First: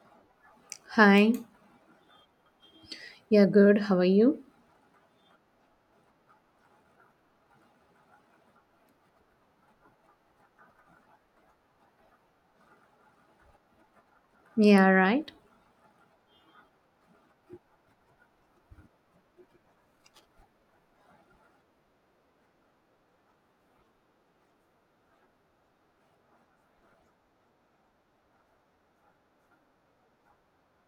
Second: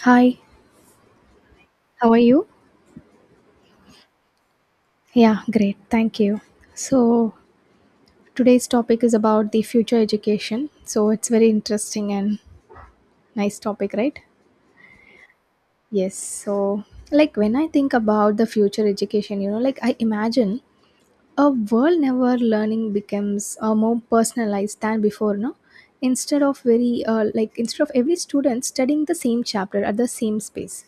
Hi, Hi, how are you? yeah, good. How are you? Yeah, great. Thank you. So, today's topic is about the future education. So, it's very interesting and nice topic, right? Yeah, right. Yes. Like when I think about the future education, like I imagine a world never learning becomes more personalized than before, no? Instead of very instead of every student studying the same chapter at the same space.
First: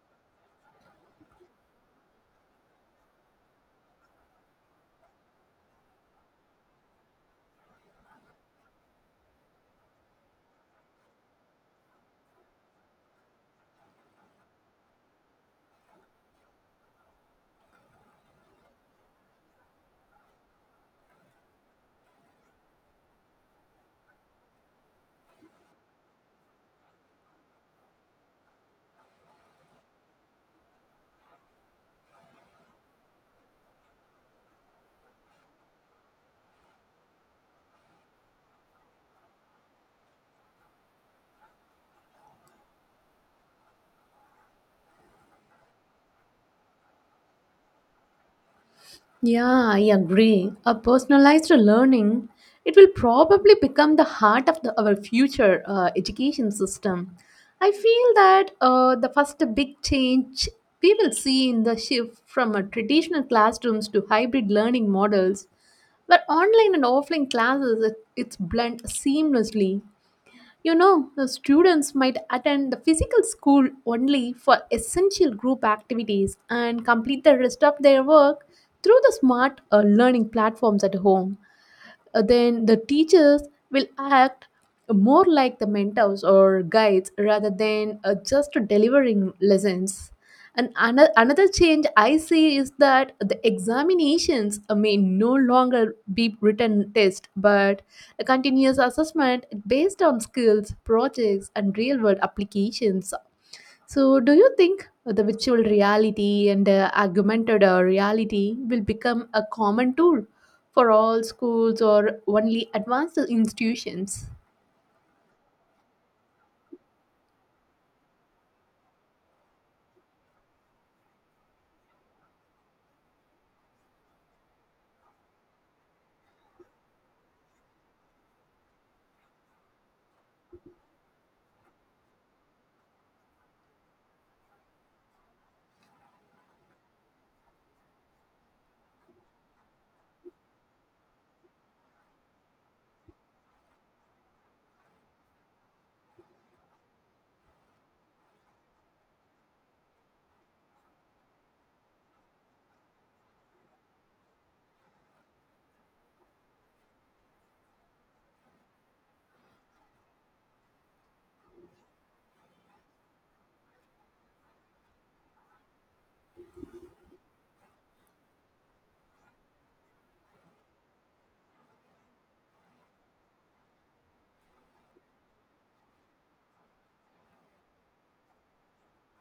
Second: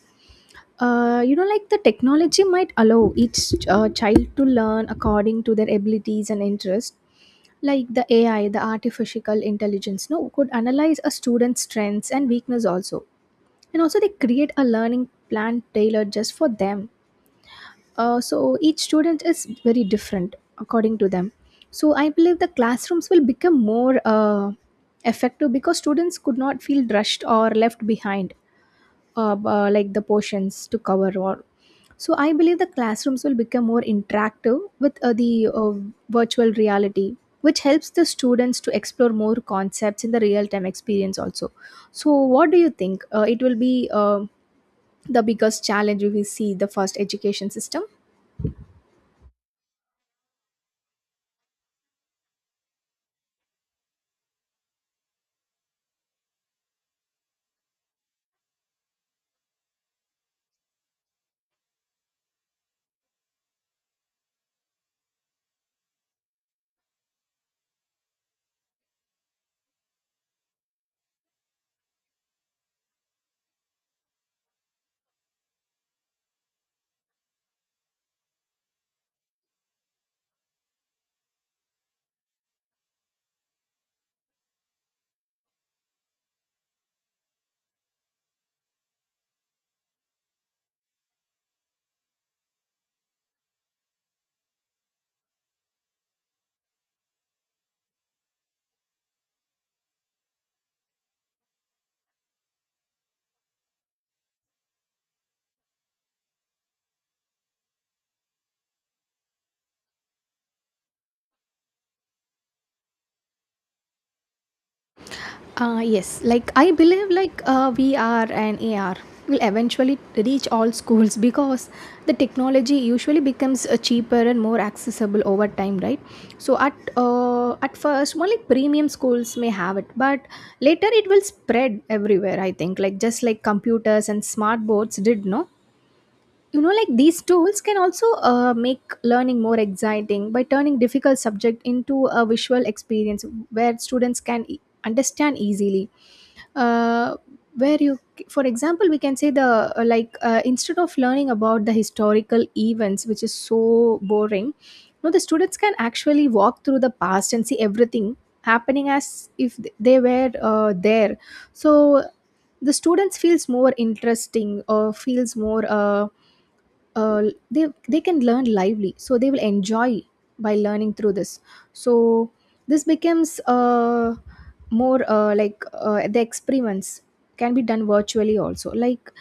Like the technology might allow each child to learn according to their abilities and interests. Like the AI, the artificial intelligence, no, could analyze a student's strengths and weakness also. And also, they create a learning plan tailored just for them. So each student is very different according to them. So I believe the classrooms will become more effective because students could not feel rushed or left behind like the portions to cover all. So I believe the classrooms will become more interactive with the virtual reality, which helps the students to explore more concepts in the real-time experience also. So what do you think? It will be the biggest challenge we see the first education system. Yeah, I agree. A personalized learning, it will probably become the heart of our future education system. I feel that the first big change we will see in the shift from traditional classrooms to hybrid learning models, where online and offline classes it, it's blend seamlessly. You know, the students might attend the physical school only for essential group activities and complete the rest of their work through the smart learning platforms at home, then the teachers will act more like the mentors or guides rather than just delivering lessons. And another change I see is that the examinations may no longer be written test, but a continuous assessment based on skills, projects, and real world applications. So, do you think the virtual reality and augmented reality will become a common tool for all schools or only advanced institutions? Yes, I believe VR and AR will eventually reach all schools because the technology usually becomes cheaper and more accessible over time, right? So at first only premium schools may have it, but later it will spread everywhere. I think like just like computers and smart boards did, no? You know, like these tools can also make learning more exciting by turning difficult subject into a visual experience where understand easily, uh, where you for example we can say the like instead of learning about the historical events which is so boring, no, the students can actually walk through the past and see everything happening as if they were there. So the students feels more interesting or feels more uh, they can learn lively, so they will enjoy by learning through this. So this becomes more like The experiments can be done virtually also, like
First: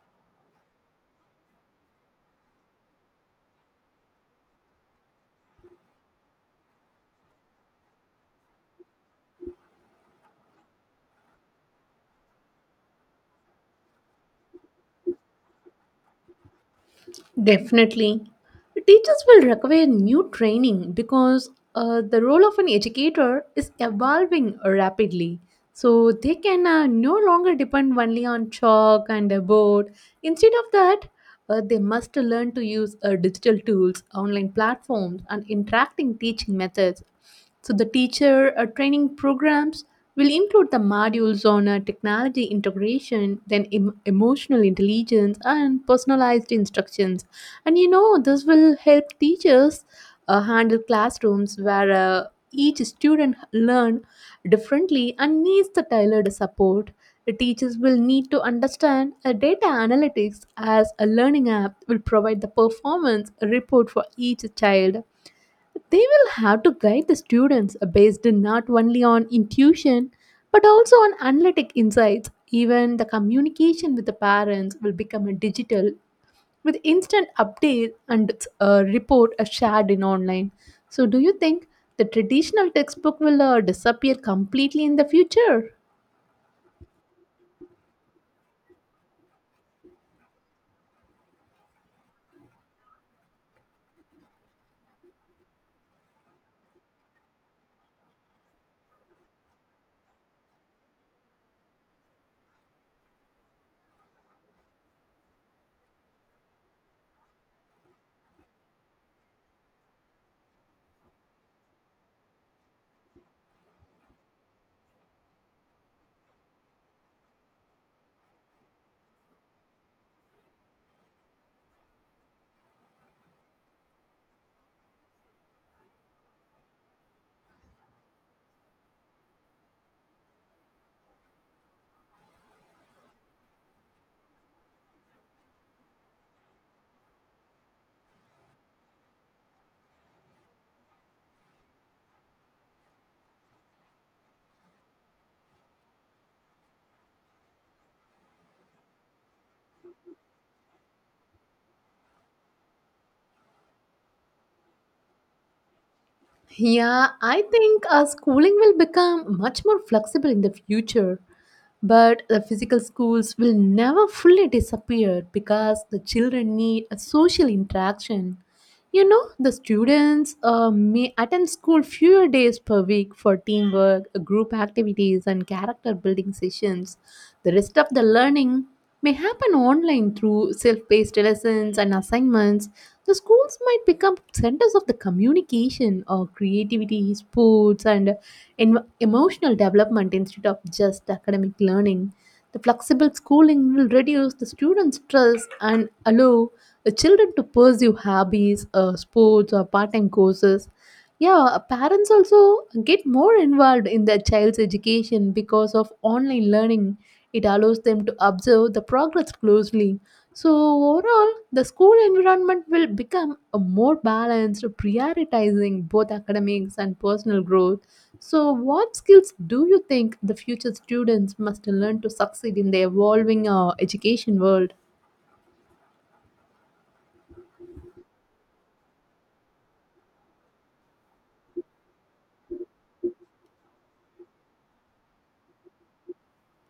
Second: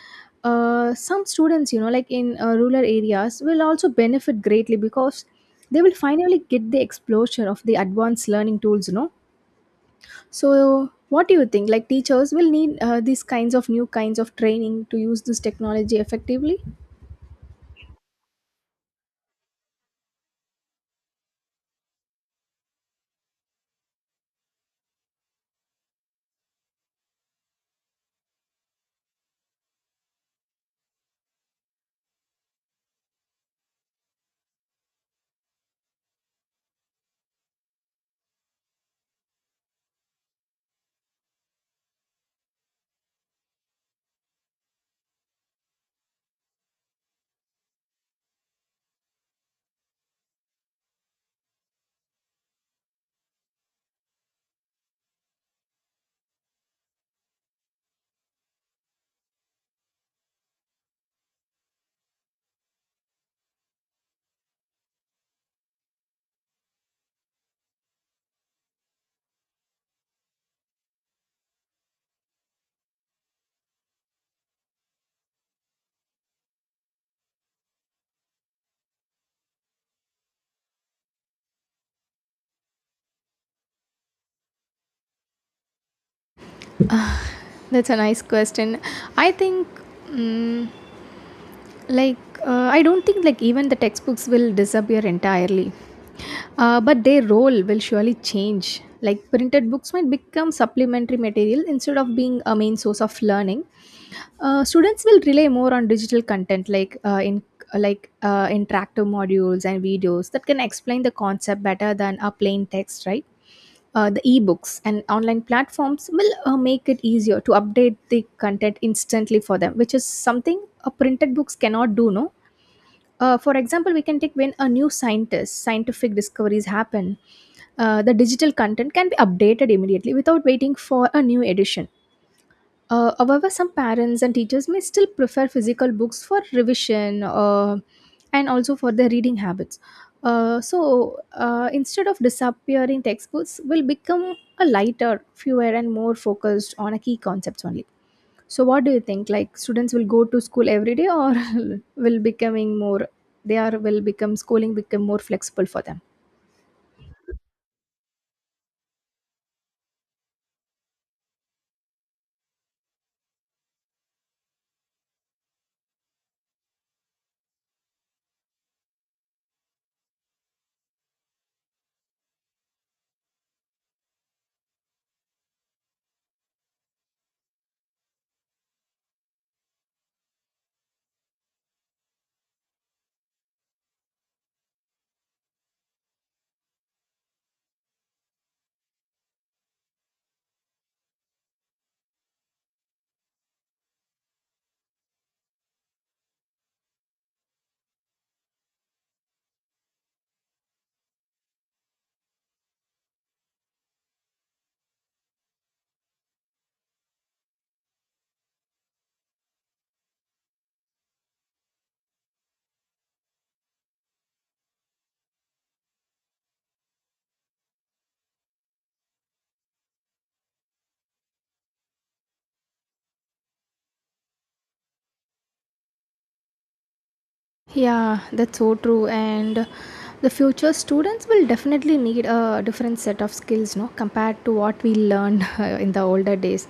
uh, some students, you know, like in rural areas will also benefit greatly because they will finally get the exposure of the advanced learning tools, you know. So what do you think, like teachers will need these kinds of new kinds of training to use this technology effectively? Definitely. Teachers will require new training because the role of an educator is evolving rapidly. So they can no longer depend only on chalk and a board. Instead of that, they must learn to use digital tools, online platforms, and interacting teaching methods. So, the teacher training programs will include the modules on technology integration, then emotional intelligence, and personalized instructions. And you know, this will help teachers handle classrooms where each student learn differently and needs the tailored support. Teachers will need to understand a data analytics as a learning app will provide the performance report for each child. They will have to guide the students based not only on intuition but also on analytic insights. Even the communication with the parents will become a digital with instant update and report are shared in online. So, do you think the traditional textbook will disappear completely in the future? That's a nice question. I think, mm like, I don't think like even the textbooks will disappear entirely, but their role will surely change. Like printed books might become supplementary material instead of being a main source of learning. Students will rely more on digital content, like interactive modules and videos that can explain the concept better than a plain text, right? The ebooks and online platforms will make it easier to update the content instantly for them, which is something printed books cannot do. No, for example, we can take when a new scientist scientific discoveries happen, the digital content can be updated immediately without waiting for a new edition. However, some parents and teachers may still prefer physical books for revision and also for their reading habits. So, instead of disappearing, textbooks will become a lighter, fewer, and more focused on a key concepts only. So, what do you think? Like, students will go to school every day, or will becoming more? They are will become schooling become more flexible for them. Yeah, I think schooling will become much more flexible in the future. But the physical schools will never fully disappear because the children need a social interaction. You know, the students may attend school fewer days per week for teamwork, group activities, and character building sessions. The rest of the learning may happen online through self paced lessons and assignments. The schools might become centers of the communication or creativity, sports, and emotional development instead of just academic learning. The flexible schooling will reduce the students' stress and allow the children to pursue hobbies, sports, or part time courses. Yeah, parents also get more involved in their child's education because of online learning. It allows them to observe the progress closely. So, overall, the school environment will become a more balanced, prioritizing both academics and personal growth. So, what skills do you think the future students must learn to succeed in the evolving education world? Yeah, that's so true. And the future students will definitely need a different set of skills, no, compared to what we learned in the older days.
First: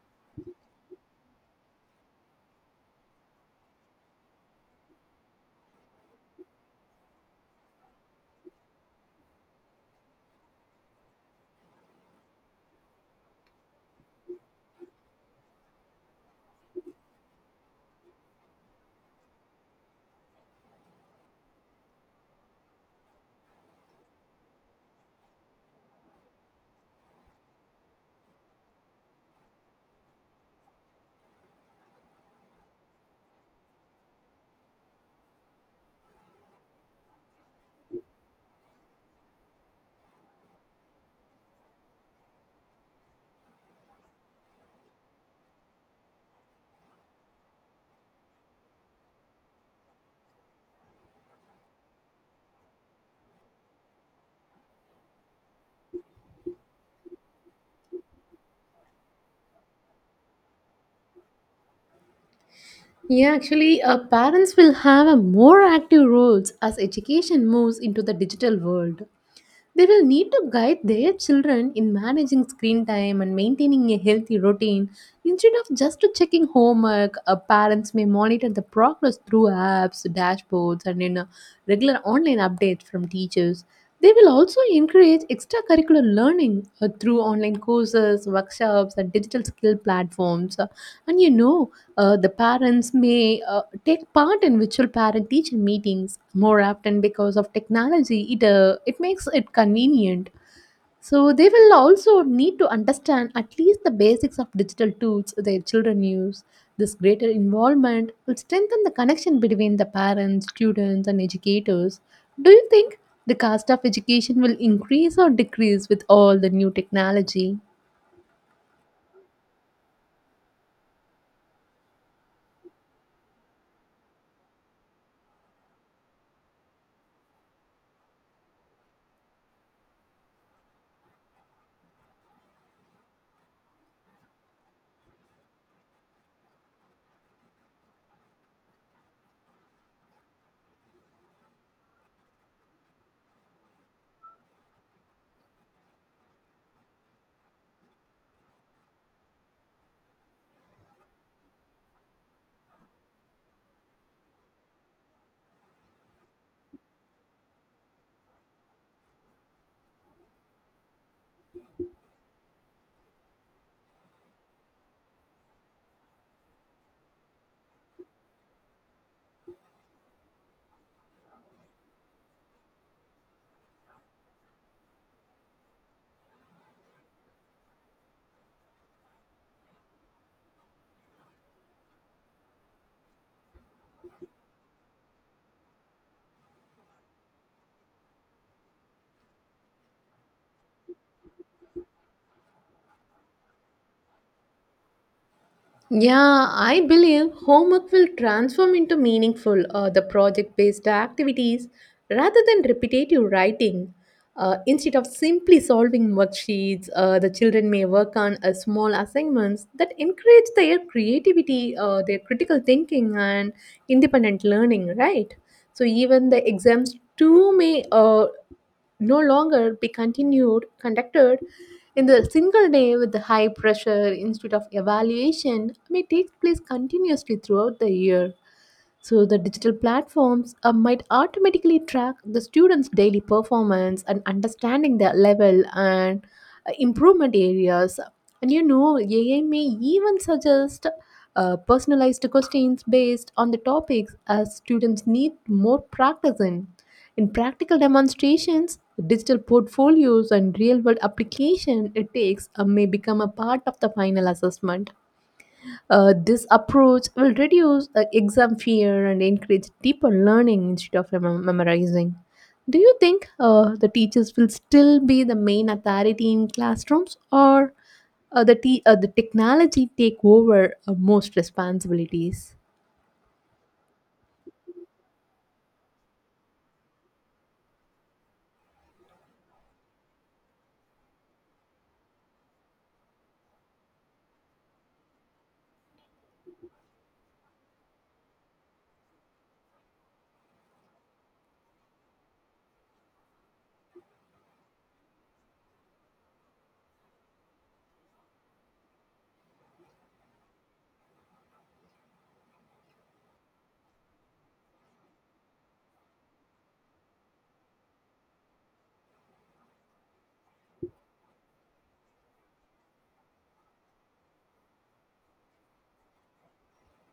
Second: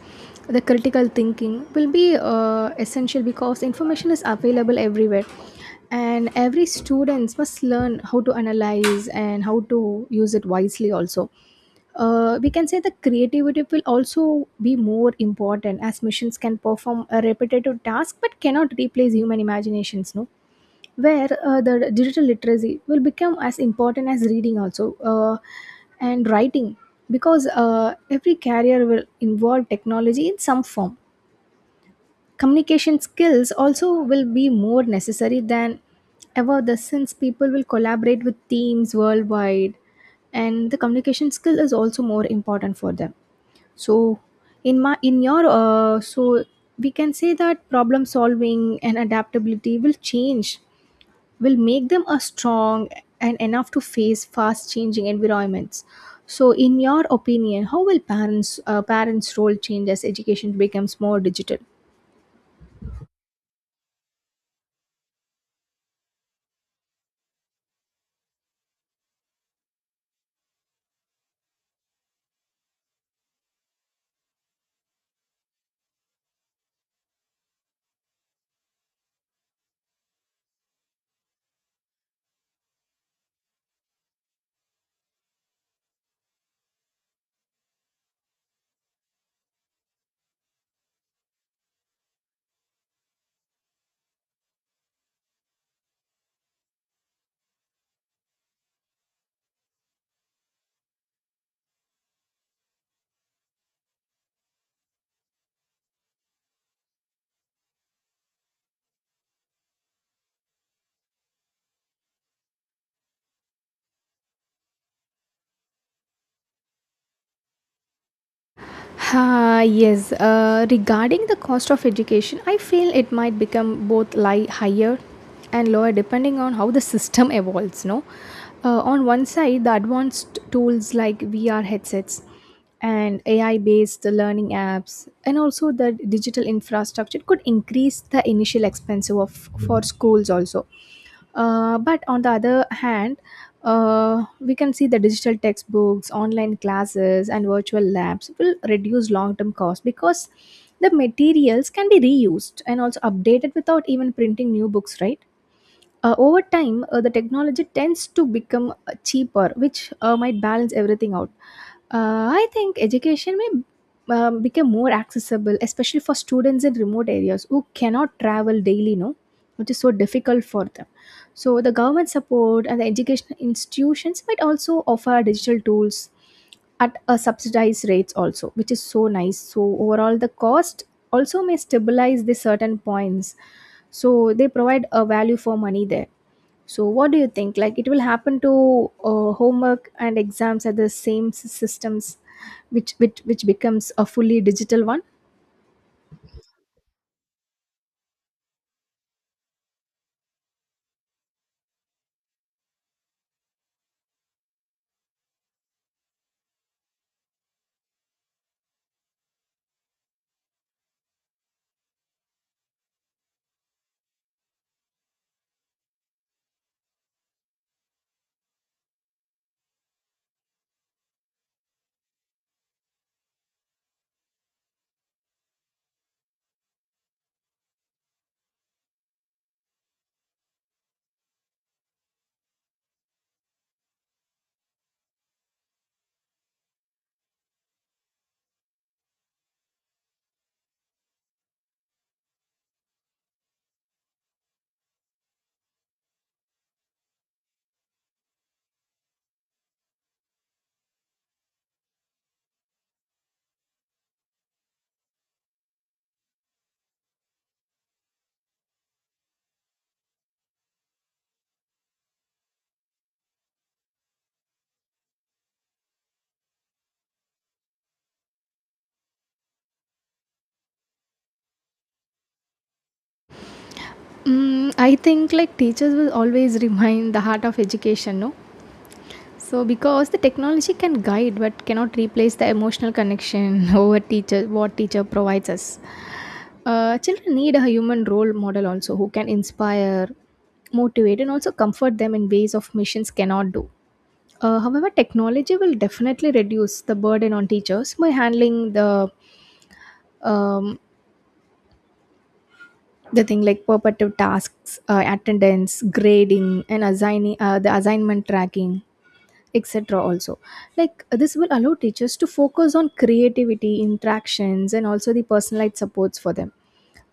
The critical thinking will be essential because information is available everywhere, and every student must learn how to analyze and how to use it wisely. Also, we can say the creativity will also be more important as machines can perform a repetitive task but cannot replace human imaginations. No, where the digital literacy will become as important as reading also and writing because every career will involve technology in some form. Communication skills also will be more necessary than ever the since people will collaborate with teams worldwide, and the communication skill is also more important for them. So in my in your uh, so we can say that problem solving and adaptability will change, will make them a strong and enough to face fast changing environments. So in your opinion, how will parents role change as education becomes more digital? Yeah, actually, parents will have a more active roles as education moves into the digital world. They will need to guide their children in managing screen time and maintaining a healthy routine. Instead of just to checking homework, parents may monitor the progress through apps, dashboards, and in regular online updates from teachers. They will also encourage extracurricular learning through online courses, workshops, and digital skill platforms. And you know, the parents may take part in virtual parent teacher meetings more often because of technology it makes it convenient, so they will also need to understand at least the basics of digital tools their children use. This greater involvement will strengthen the connection between the parents students and educators. Do you think the cost of education will increase or decrease with all the new technology? Ah yes, regarding the cost of education, I feel it might become both higher and lower depending on how the system evolves. No, on one side, the advanced tools like VR headsets and AI-based learning apps, and also the digital infrastructure could increase the initial expense of for schools also. But on the other hand, we can see the digital textbooks, online classes, and virtual labs will reduce long term costs because the materials can be reused and also updated without even printing new books, right? Over time, the technology tends to become cheaper, which might balance everything out. I think education may become more accessible, especially for students in remote areas who cannot travel daily, no? Which is so difficult for them. So the government support and the educational institutions might also offer digital tools at a subsidized rates also, which is so nice. So overall, the cost also may stabilize the certain points. So they provide a value for money there. So what do you think? Like it will happen to homework and exams at the same systems, which which becomes a fully digital one. Yeah, I believe homework will transform into meaningful the project-based activities rather than repetitive writing. Instead of simply solving worksheets, the children may work on a small assignments that encourage their creativity, their critical thinking, and independent learning. Right. So even the exams too may no longer be continued conducted in the single day with the high pressure. Instead of evaluation may take place continuously throughout the year. So the digital platforms might automatically track the students' daily performance and understanding their level and improvement areas. And you know, AI may even suggest personalized questions based on the topics as students need more practice in. In practical demonstrations, digital portfolios and real world application it takes may become a part of the final assessment. This approach will reduce exam fear and encourage deeper learning instead of memorizing. Do you think the teachers will still be the main authority in classrooms or the technology take over most responsibilities? Mm, I think like teachers will always remain the heart of education, no? So, because the technology can guide but cannot replace the emotional connection over teacher, what teacher provides us. Children need a human role model also who can inspire, motivate, and also comfort them in ways of machines cannot do. However, technology will definitely reduce the burden on teachers by handling the um, the thing like perpetual tasks, attendance, grading, and assigning the assignment tracking etc also. This will allow teachers to focus on creativity interactions and also the personalized supports for them.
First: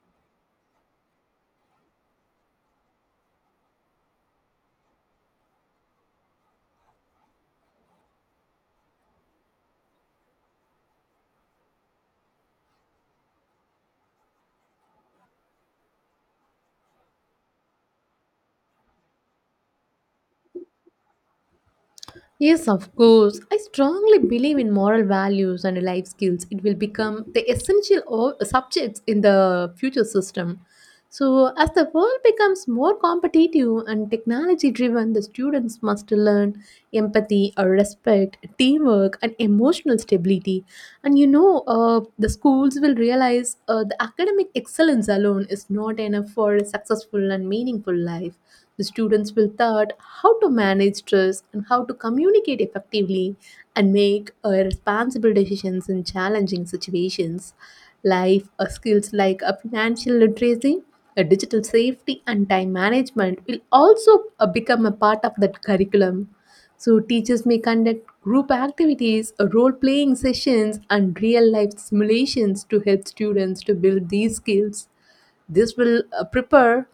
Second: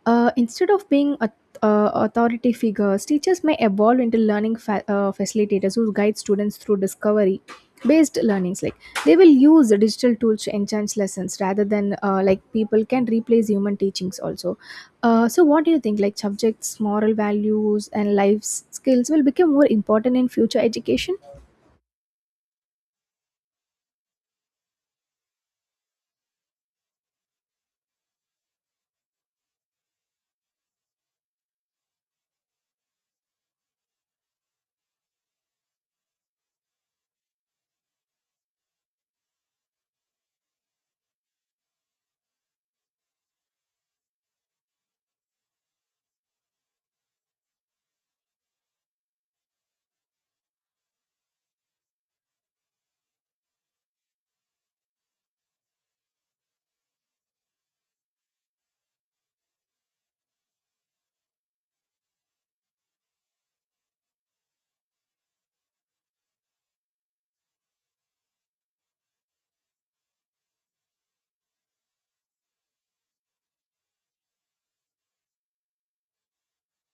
Instead of being authority figures, teachers may evolve into facilitators who guide students through discovery based learnings. Like they will use the digital tools to enhance lessons rather than people can replace human teachings also. So what do you think, like subjects moral values and life skills will become more important in future education? Yes, of course. I strongly believe in moral values and life skills. It will become the essential subjects in the future system. So, as the world becomes more competitive and technology driven, the students must learn empathy, respect, teamwork, and emotional stability. And you know, the schools will realize the academic excellence alone is not enough for a successful and meaningful life. The students will learn how to manage stress and how to communicate effectively and make responsible decisions in challenging situations. Life skills like financial literacy, digital safety, and time management will also become a part of that curriculum. So, teachers may conduct group activities, role playing sessions, and real life simulations to help students to build these skills. This will uh, prepare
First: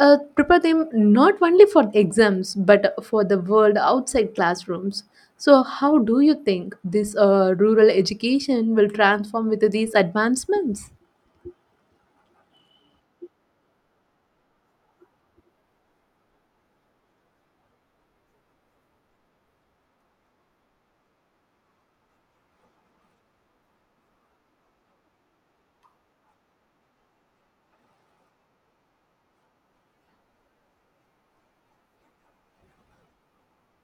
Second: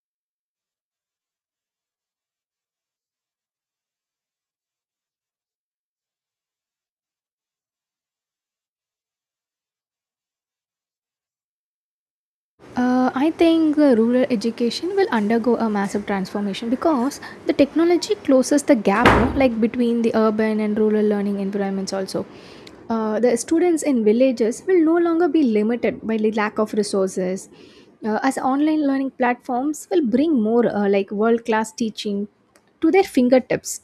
uh, prepare them not only for exams but for the world outside classrooms. So, how do you think this rural education will transform with these advancements? I think rural education will undergo a massive transformation because the technology closes the gap, no, like between the urban and rural learning environments also. The students in villages will no longer be limited by the lack of resources as online learning platforms will bring more world class teaching to their fingertips.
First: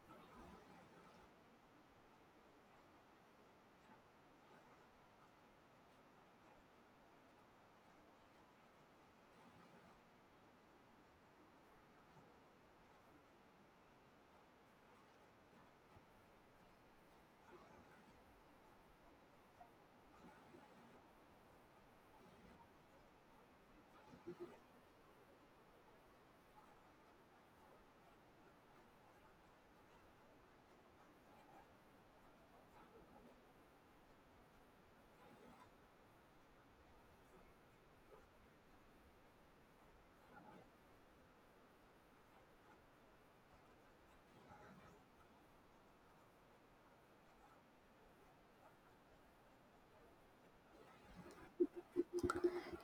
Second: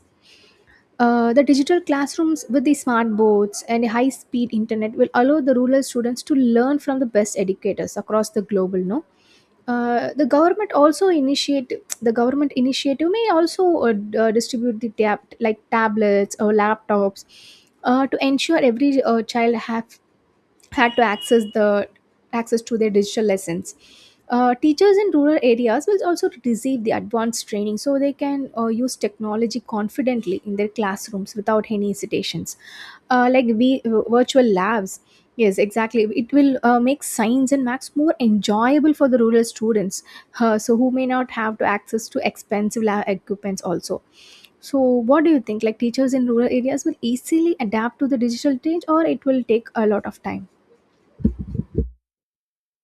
The digital classrooms with the smart boards and high speed internet will allow the rural students to learn from the best educators across the global, no. uh, the government also initiate the government initiative may also distribute the tab- like tablets or laptops to ensure every child have had to access to their digital lessons. Teachers in rural areas will also receive the advanced training so they can use technology confidently in their classrooms without any hesitations. Virtual labs, yes, exactly. It will make science and maths more enjoyable for the rural students, so who may not have to access to expensive lab equipments also. So, what do you think? Like teachers in rural areas will easily adapt to the digital change, or it will take a lot of time?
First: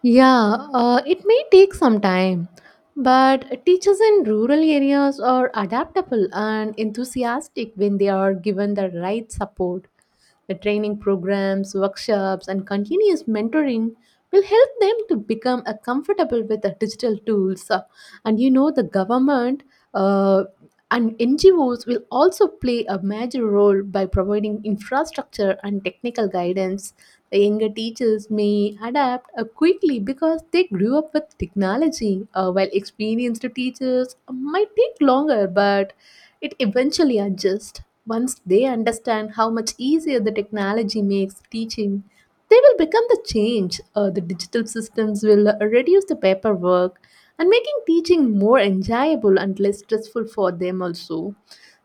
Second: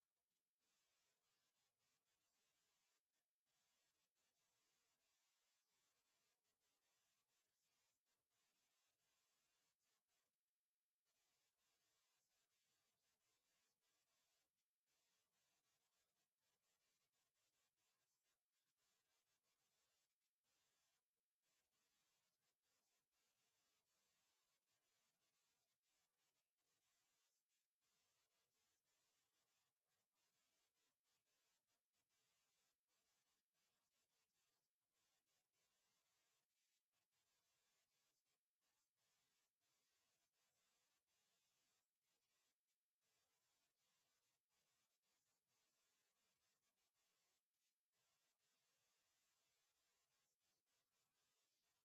Yeah, it may take some time, but teachers in rural areas are adaptable and enthusiastic when they are given the right support. The training programs, workshops, and continuous mentoring will help them to become comfortable with the digital tools. And you know, the government uh, and NGOs will also play a major role by providing infrastructure and technical guidance. Younger teachers may adapt quickly because they grew up with technology, while experienced teachers might take longer, but it eventually adjusts. Once they understand how much easier the technology makes teaching, they will become the change. The digital systems will reduce the paperwork and making teaching more enjoyable and less stressful for them also.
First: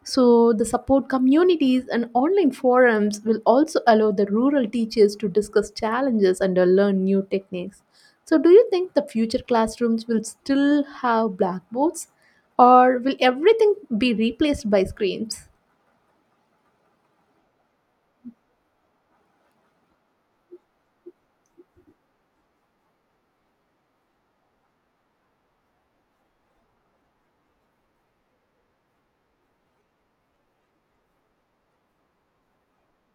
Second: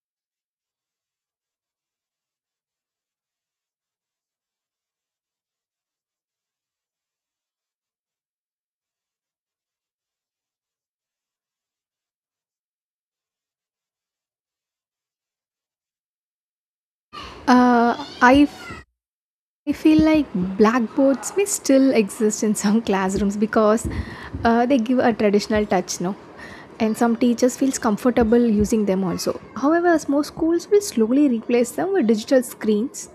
So, the support communities and online forums will also allow the rural teachers to discuss challenges and learn new techniques. So, do you think the future classrooms will still have blackboards or will everything be replaced by screens? Uh, I, f- I feel like blackboards may still exist in some classrooms because they give a traditional touch, no? And some teachers feels comfortable using them also. However, as more schools will slowly replace them with digital screens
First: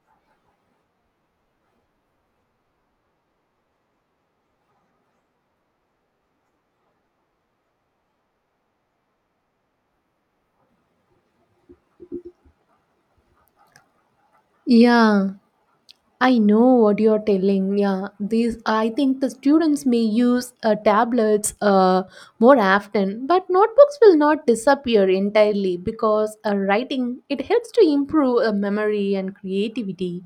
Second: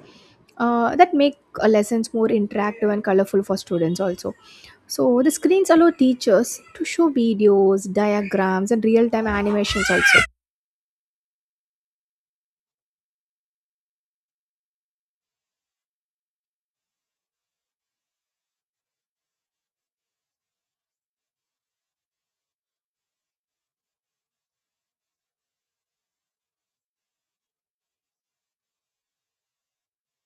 that make lessons more interactive and colorful for students also. So the screens allow teachers to show videos, diagrams, and real-time animations also. Yeah, I know what you're telling. Yeah, these I think the students may use tablets more often, but notebooks will not disappear entirely because writing it helps to improve memory and creativity.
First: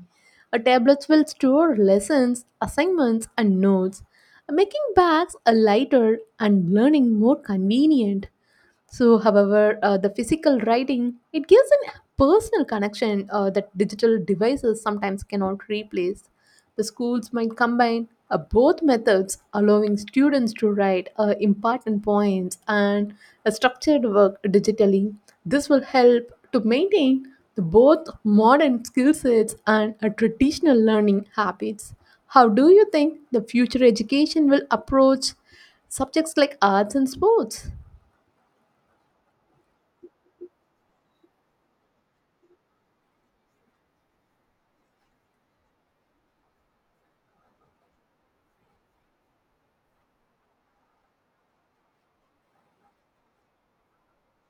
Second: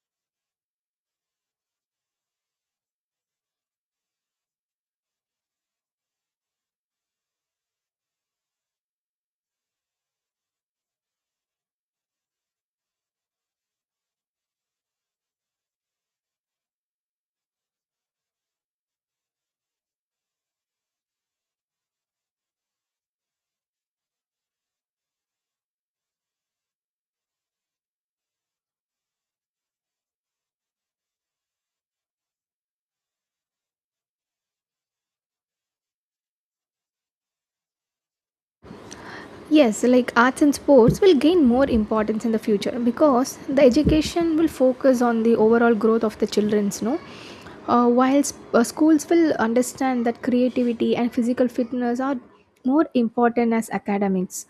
Tablets will store lessons, assignments, and notes, making bags lighter and learning more convenient. So, however, the physical writing it gives a personal connection that digital devices sometimes cannot replace. The schools might combine both methods, allowing students to write important points and a structured work digitally. This will help to maintain the both modern skill sets and traditional learning habits. How do you think the future education will approach subjects like arts and sports? Yes, like arts and sports will gain more importance in the future because the education will focus on the overall growth of the children's, no. Schools will understand that creativity and physical fitness are more important as academics,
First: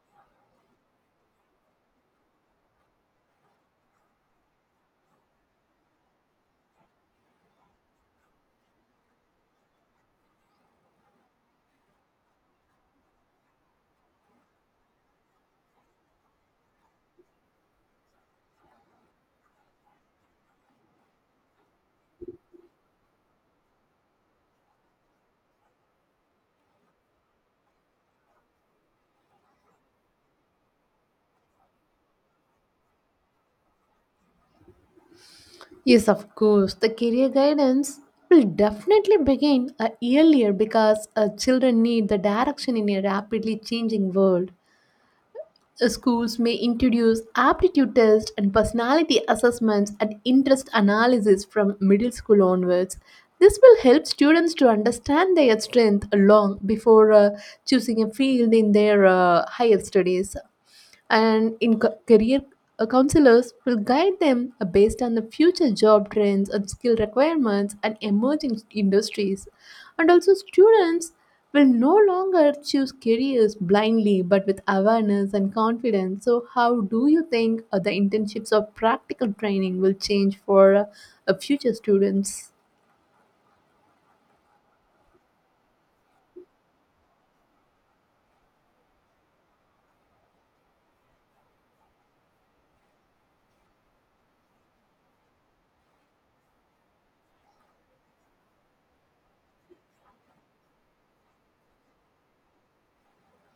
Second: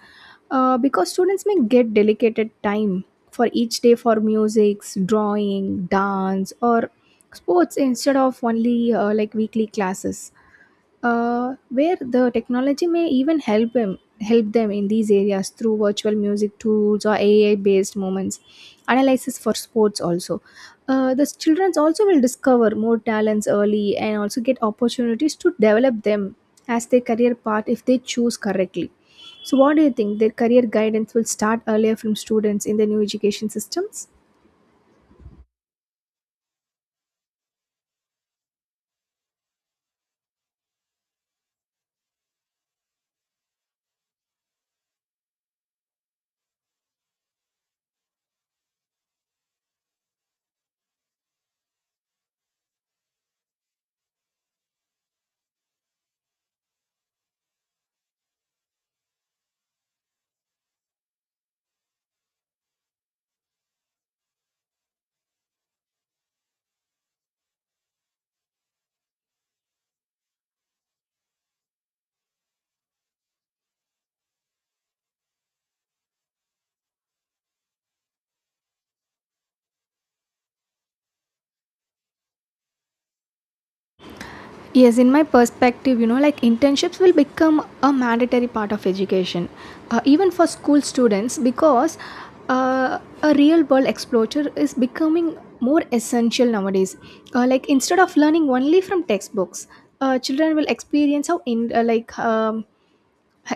because students may get dedicated time for each day for music, drawing, dance, or sports instead of only weekly classes, where the technology may even help them in these areas through virtual music tools or AI based moments analysis for sports also. The children also will discover more talents early and also get opportunities to develop them as their career path if they choose correctly. So what do you think, their career guidance will start earlier from students in the new education systems? Yes, of course. The career guidance will definitely begin earlier because children need the direction in a rapidly changing world. Schools may introduce aptitude tests and personality assessments and interest analysis from middle school onwards. This will help students to understand their strength long before choosing a field in their higher studies and in career counselors will guide them based on the future job trends and skill requirements and emerging industries. And also, students will no longer choose careers blindly but with awareness and confidence. So, how do you think the internships or practical training will change for future students? Yes, in my perspective, like internships will become a mandatory part of education, even for school students, because a real world exposure is becoming more essential nowadays. Instead of learning only from textbooks, children will experience how in like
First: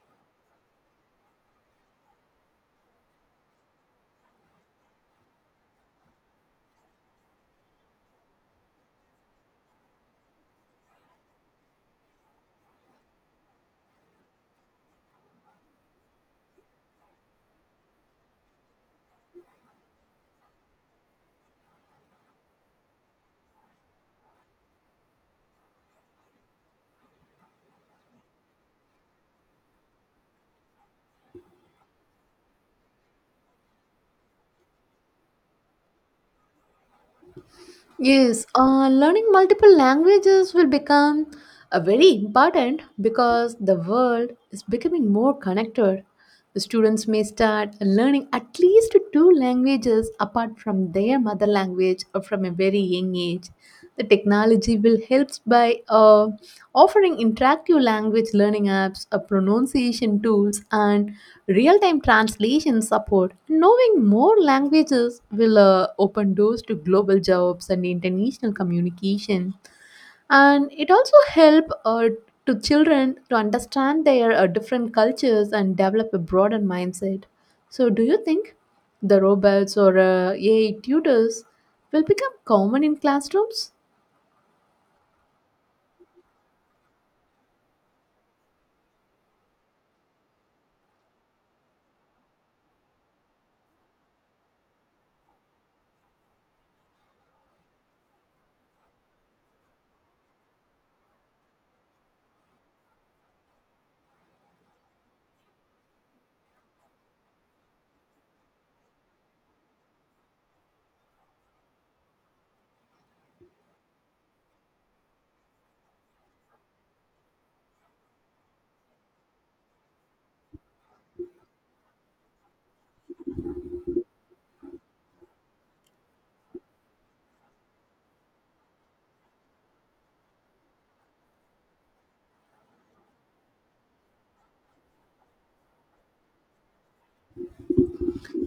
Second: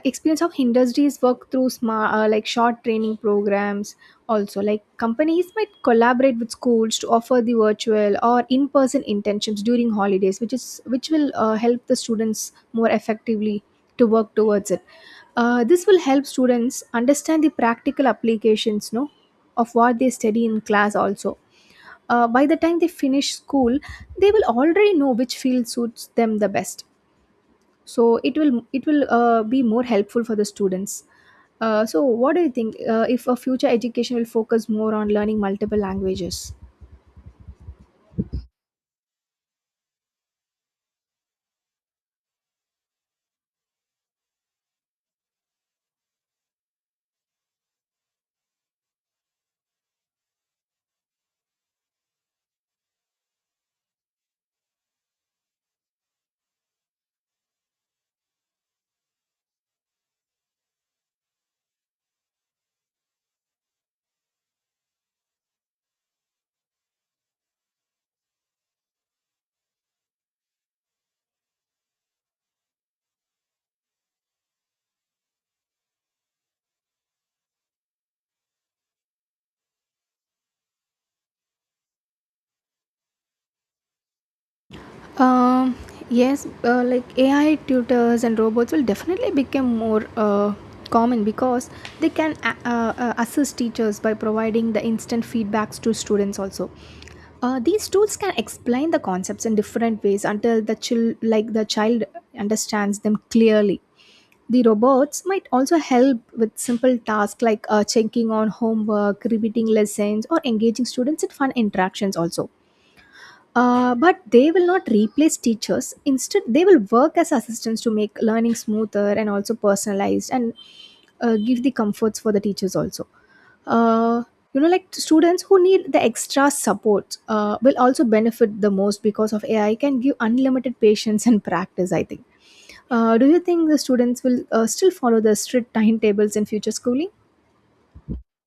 experience of industries work through smart short training programs. Also, like, companies might collaborate with schools to offer the virtual or in person internships during holidays, which will help the students more effectively to work towards it. This will help students understand the practical applications, no, of what they study in class also. By the time they finish school they will already know which field suits them the best, so it will be more helpful for the students. So what do you think, if a future education will focus more on learning multiple languages? Yes, learning multiple languages will become a very important because the world is becoming more connected. The students may start learning at least two languages apart from their mother language or from a very young age. The technology will help by offering interactive language learning apps, pronunciation tools, and real time translation support. Knowing more languages will open doors to global jobs and international communication. And it also help to children to understand their different cultures and develop a broader mindset. So, do you think the robots or AI tutors will become common in classrooms? um, yes, like AI tutors and robots will definitely become more common, because they can assist teachers by providing the instant feedbacks to students also. These tools can explain the concepts in different ways until the child understands them clearly. The robots might also help with simple tasks like checking on homework, repeating lessons, or engaging students in fun interactions also. But they will not replace teachers. Instead, they will work as assistants to make learning smoother and also personalized, and give the comforts for the teachers also. Uh, you know, like students who need the extra support will also benefit the most, because of AI can give unlimited patience and practice, I think. Do you think the students will still follow the strict timetables in future schooling?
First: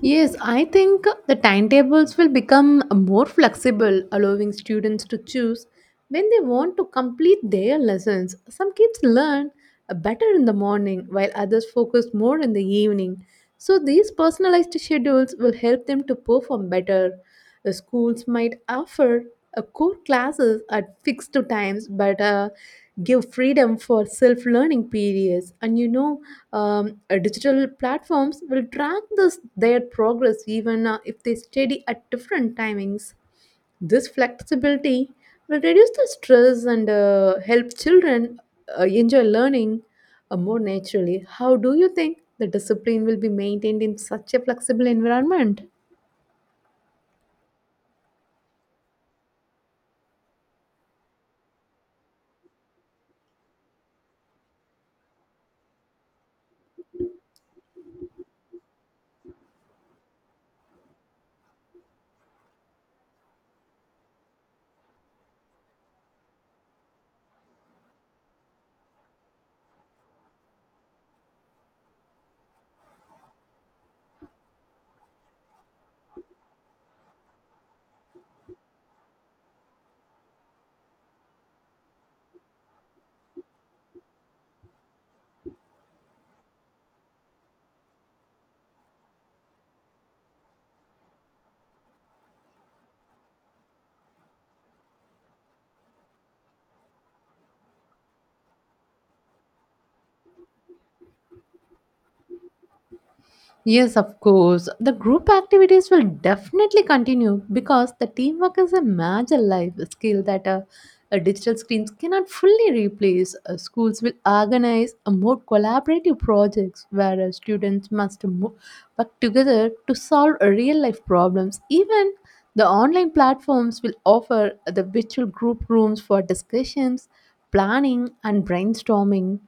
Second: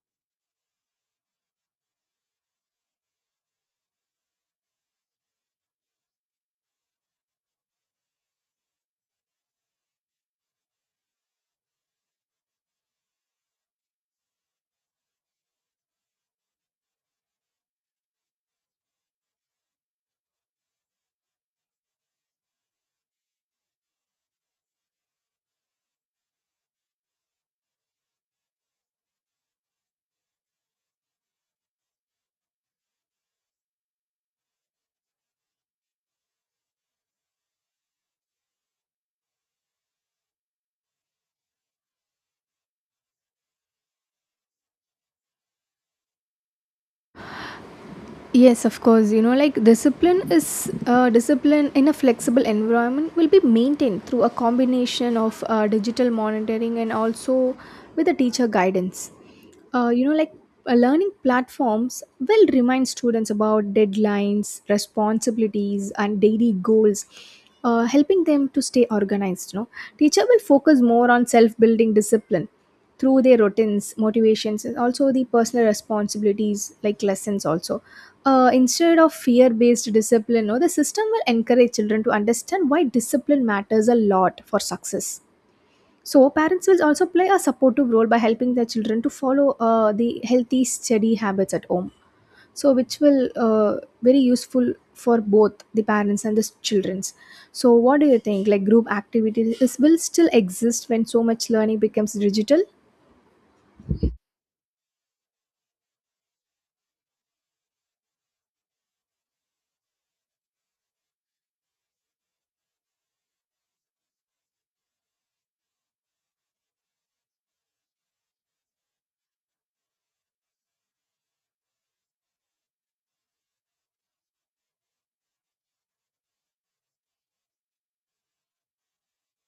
Yes, I think the timetables will become more flexible, allowing students to choose when they want to complete their lessons. Some kids learn better in the morning while others focus more in the evening. So, these personalized schedules will help them to perform better. The Schools might offer core classes at fixed times, but give freedom for self learning periods. Digital platforms will track this, their progress even if they study at different timings. This flexibility will reduce the stress and help children enjoy learning more naturally. How do you think the discipline will be maintained in such a flexible environment? Yes, of course. You know, like discipline in a flexible environment will be maintained through a combination of digital monitoring and also with the teacher guidance. You know, like learning platforms will remind students about deadlines, responsibilities, and daily goals, helping them to stay organized. You know, teacher will focus more on self-building discipline through their routines, motivations, and also the personal responsibilities like lessons also. Instead of fear based discipline, no, the system will encourage children to understand why discipline matters a lot for success. So parents will also play a supportive role by helping their children to follow the healthy steady habits at home, so which will very useful for both the parents and the children's. So what do you think, like, group activities is, will still exist when so much learning becomes digital? Yes, of course. The group activities will definitely continue because the teamwork is a major life skill that digital screens cannot fully replace. Schools will organize a more collaborative projects where students work together to solve real life problems. Even the online platforms will offer the virtual group rooms for discussions, planning, and brainstorming.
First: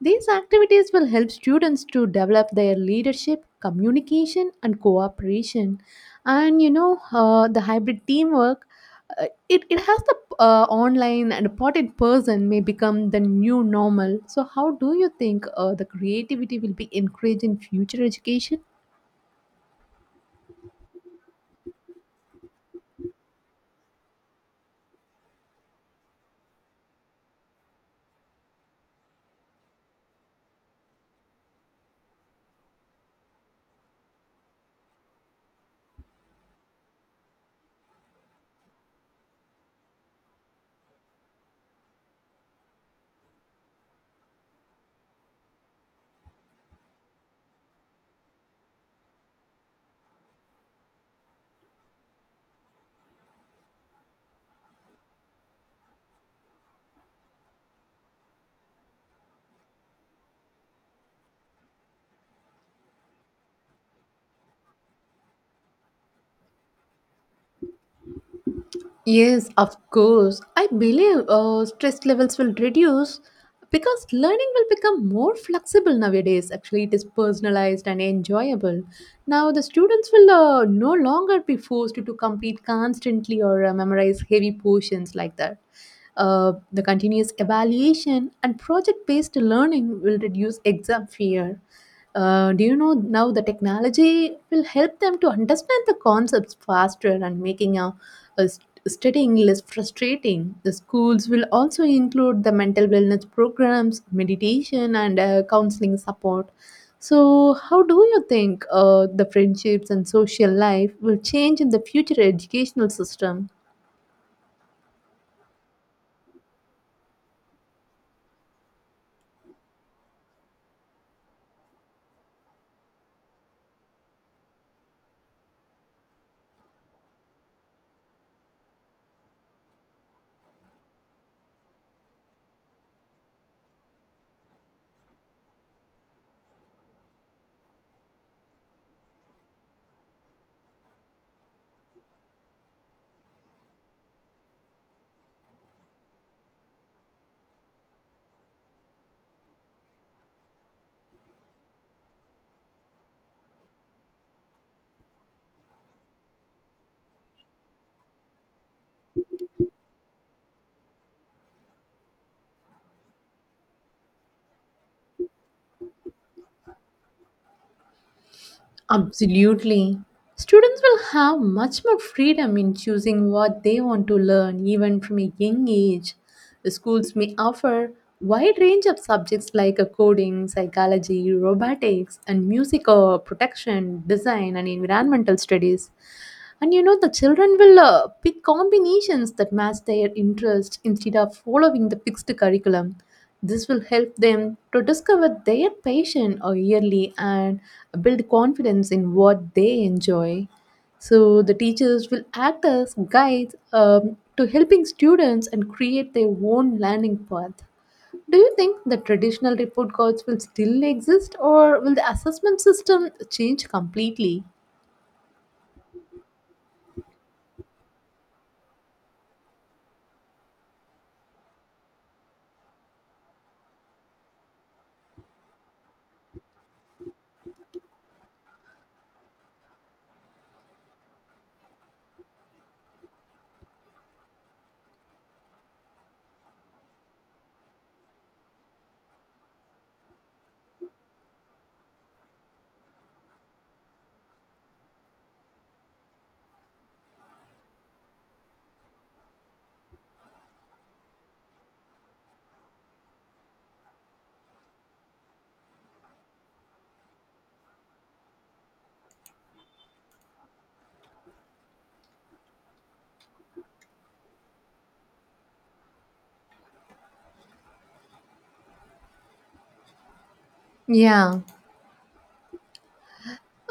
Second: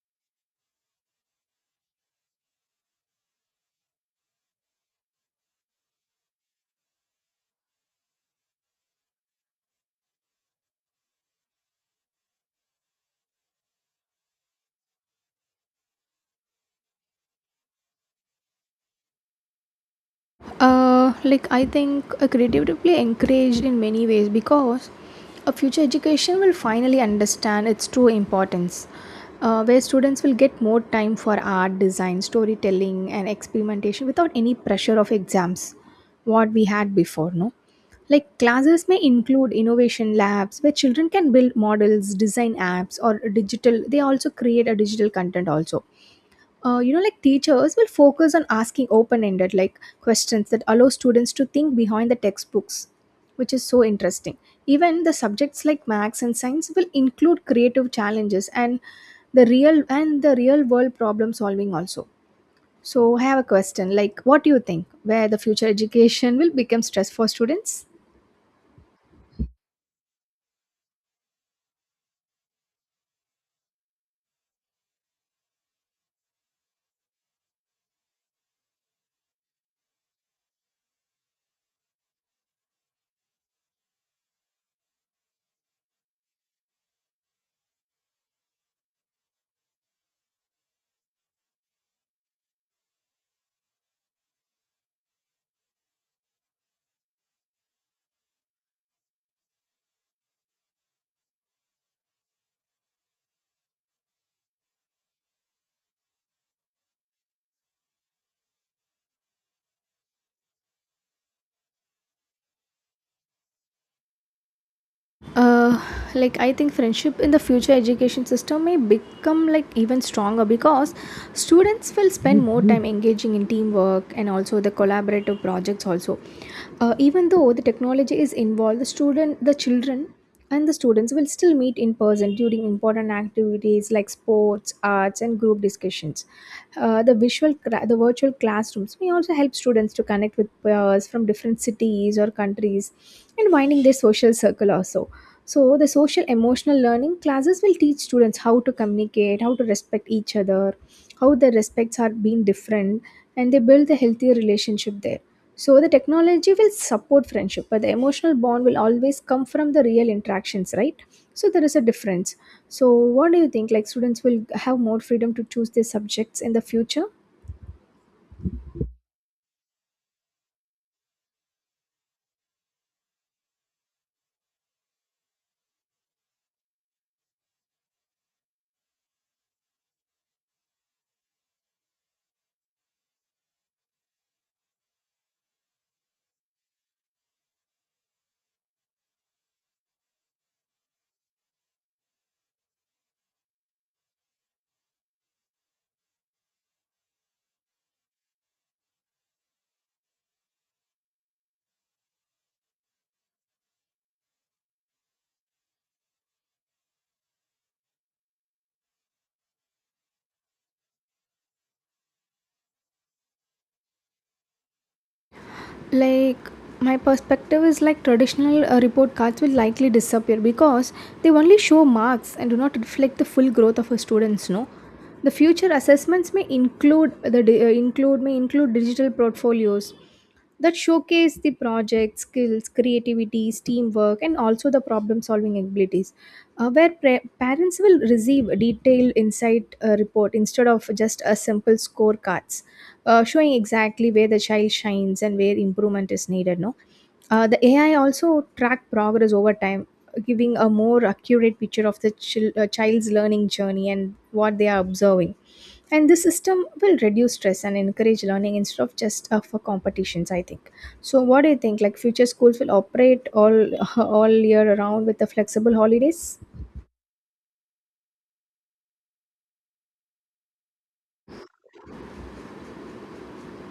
These activities will help students to develop their leadership, communication, and cooperation. The hybrid teamwork, it has the online and important person may become the new normal. So, how do you think the creativity will be encouraged in future education? I think a creativity will be encouraged in many ways, because a future education will finally understand its true importance, where students will get more time for art, design, storytelling, and experimentation without any pressure of exams, what we had before, no? Like classes may include innovation labs where children can build models, design apps, or digital. They also create a digital content also. You know, like teachers will focus on asking open-ended like questions that allow students to think behind the textbooks, which is so interesting. Even the subjects like maths and science will include creative challenges and the real world problem solving also. So I have a question, like, what do you think, where the future education will become stress for students? Yes, of course. I believe stress levels will reduce because learning will become more flexible nowadays. Actually, it is personalized and enjoyable. Now, the students will no longer be forced to complete constantly or memorize heavy portions like that. The continuous evaluation and project based learning will reduce exam fear. Do you know now the technology will help them to understand the concepts faster and making a studying less frustrating. The schools will also include the mental wellness programs, meditation, and counseling support. So, how do you think the friendships and social life will change in the future educational system? uh, I think friendship in the future education system may become like even stronger, because students will spend more time engaging in teamwork and also the collaborative projects also. Even though the technology is involved, the children and the students will still meet in person during important activities like sports, arts, and group discussions. The virtual classrooms may also help students to connect with peers from different cities or countries, and winding their social circle also. So, the social emotional learning classes will teach students how to communicate, how to respect each other, how their respects are being different, and they build a healthier relationship there. So, the technology will support friendship, but the emotional bond will always come from the real interactions, right? So, there is a difference. So, what do you think? Like, students will have more freedom to choose their subjects in the future? Absolutely. Students will have much more freedom in choosing what they want to learn, even from a young age. The schools may offer wide range of subjects like coding, psychology, robotics, and music or protection, design, and environmental studies. The children will pick combinations that match their interest instead of following the fixed curriculum. This will help them to discover their passion early and build confidence in what they enjoy. So, the teachers will act as guides to helping students and create their own learning path. Do you think the traditional report cards will still exist or will the assessment system change completely? Like my perspective is, like, traditional report cards will likely disappear, because they only show marks and do not reflect the full growth of a students, no. The future assessments may include may include digital portfolios that showcase the project skills, creativities, teamwork, and also the problem solving abilities, where parents will receive a detailed insight report instead of just a simple scorecards, showing exactly where the child shines and where improvement is needed, no. The AI also track progress over time, giving a more accurate picture of the child's learning journey and what they are observing, and this system will reduce stress and encourage learning instead of just for competitions, I think. So what do you think, like, future schools will operate all all year around with the flexible holidays? Yeah.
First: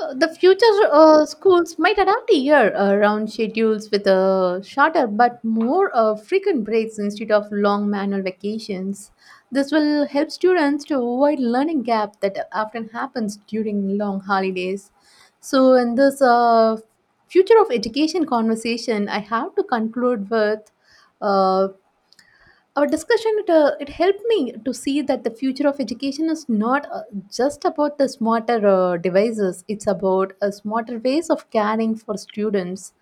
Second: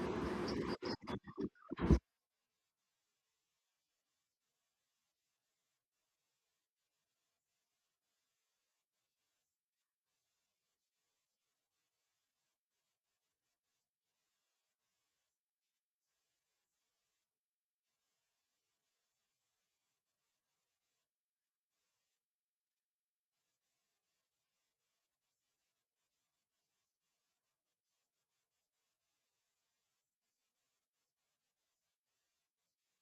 The future schools might adapt a year round schedules with shorter but more frequent breaks instead of long manual vacations. This will help students to avoid learning gap that often happens during long holidays. So, in this future of education conversation, I have to conclude with. Uh, our discussion it helped me to see that the future of education is not just about the smarter devices. It's about a smarter ways of caring for students,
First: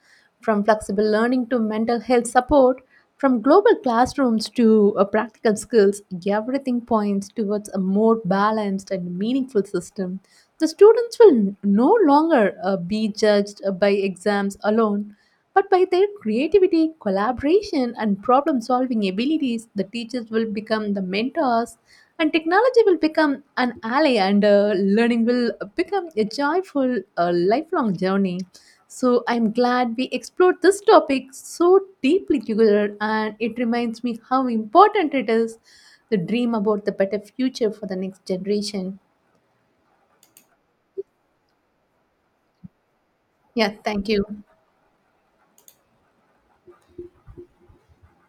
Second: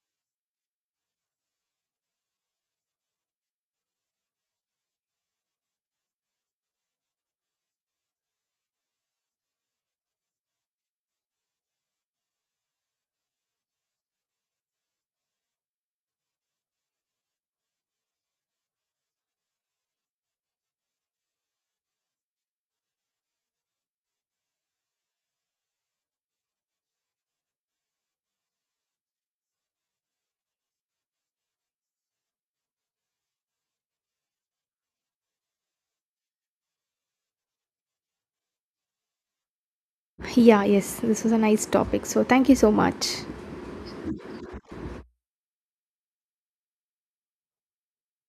from flexible learning to mental health support, from global classrooms to practical skills. Everything points towards a more balanced and meaningful system. The students will no longer be judged by exams alone, but by their creativity, collaboration, and problem solving abilities. The teachers will become the mentors, and technology will become an ally, and learning will become a joyful, lifelong journey. So, I'm glad we explored this topic so deeply together, and it reminds me how important it is to dream about the better future for the next generation. Yeah, yes, this was a nice topic, so thank you so much. Yeah, thank you.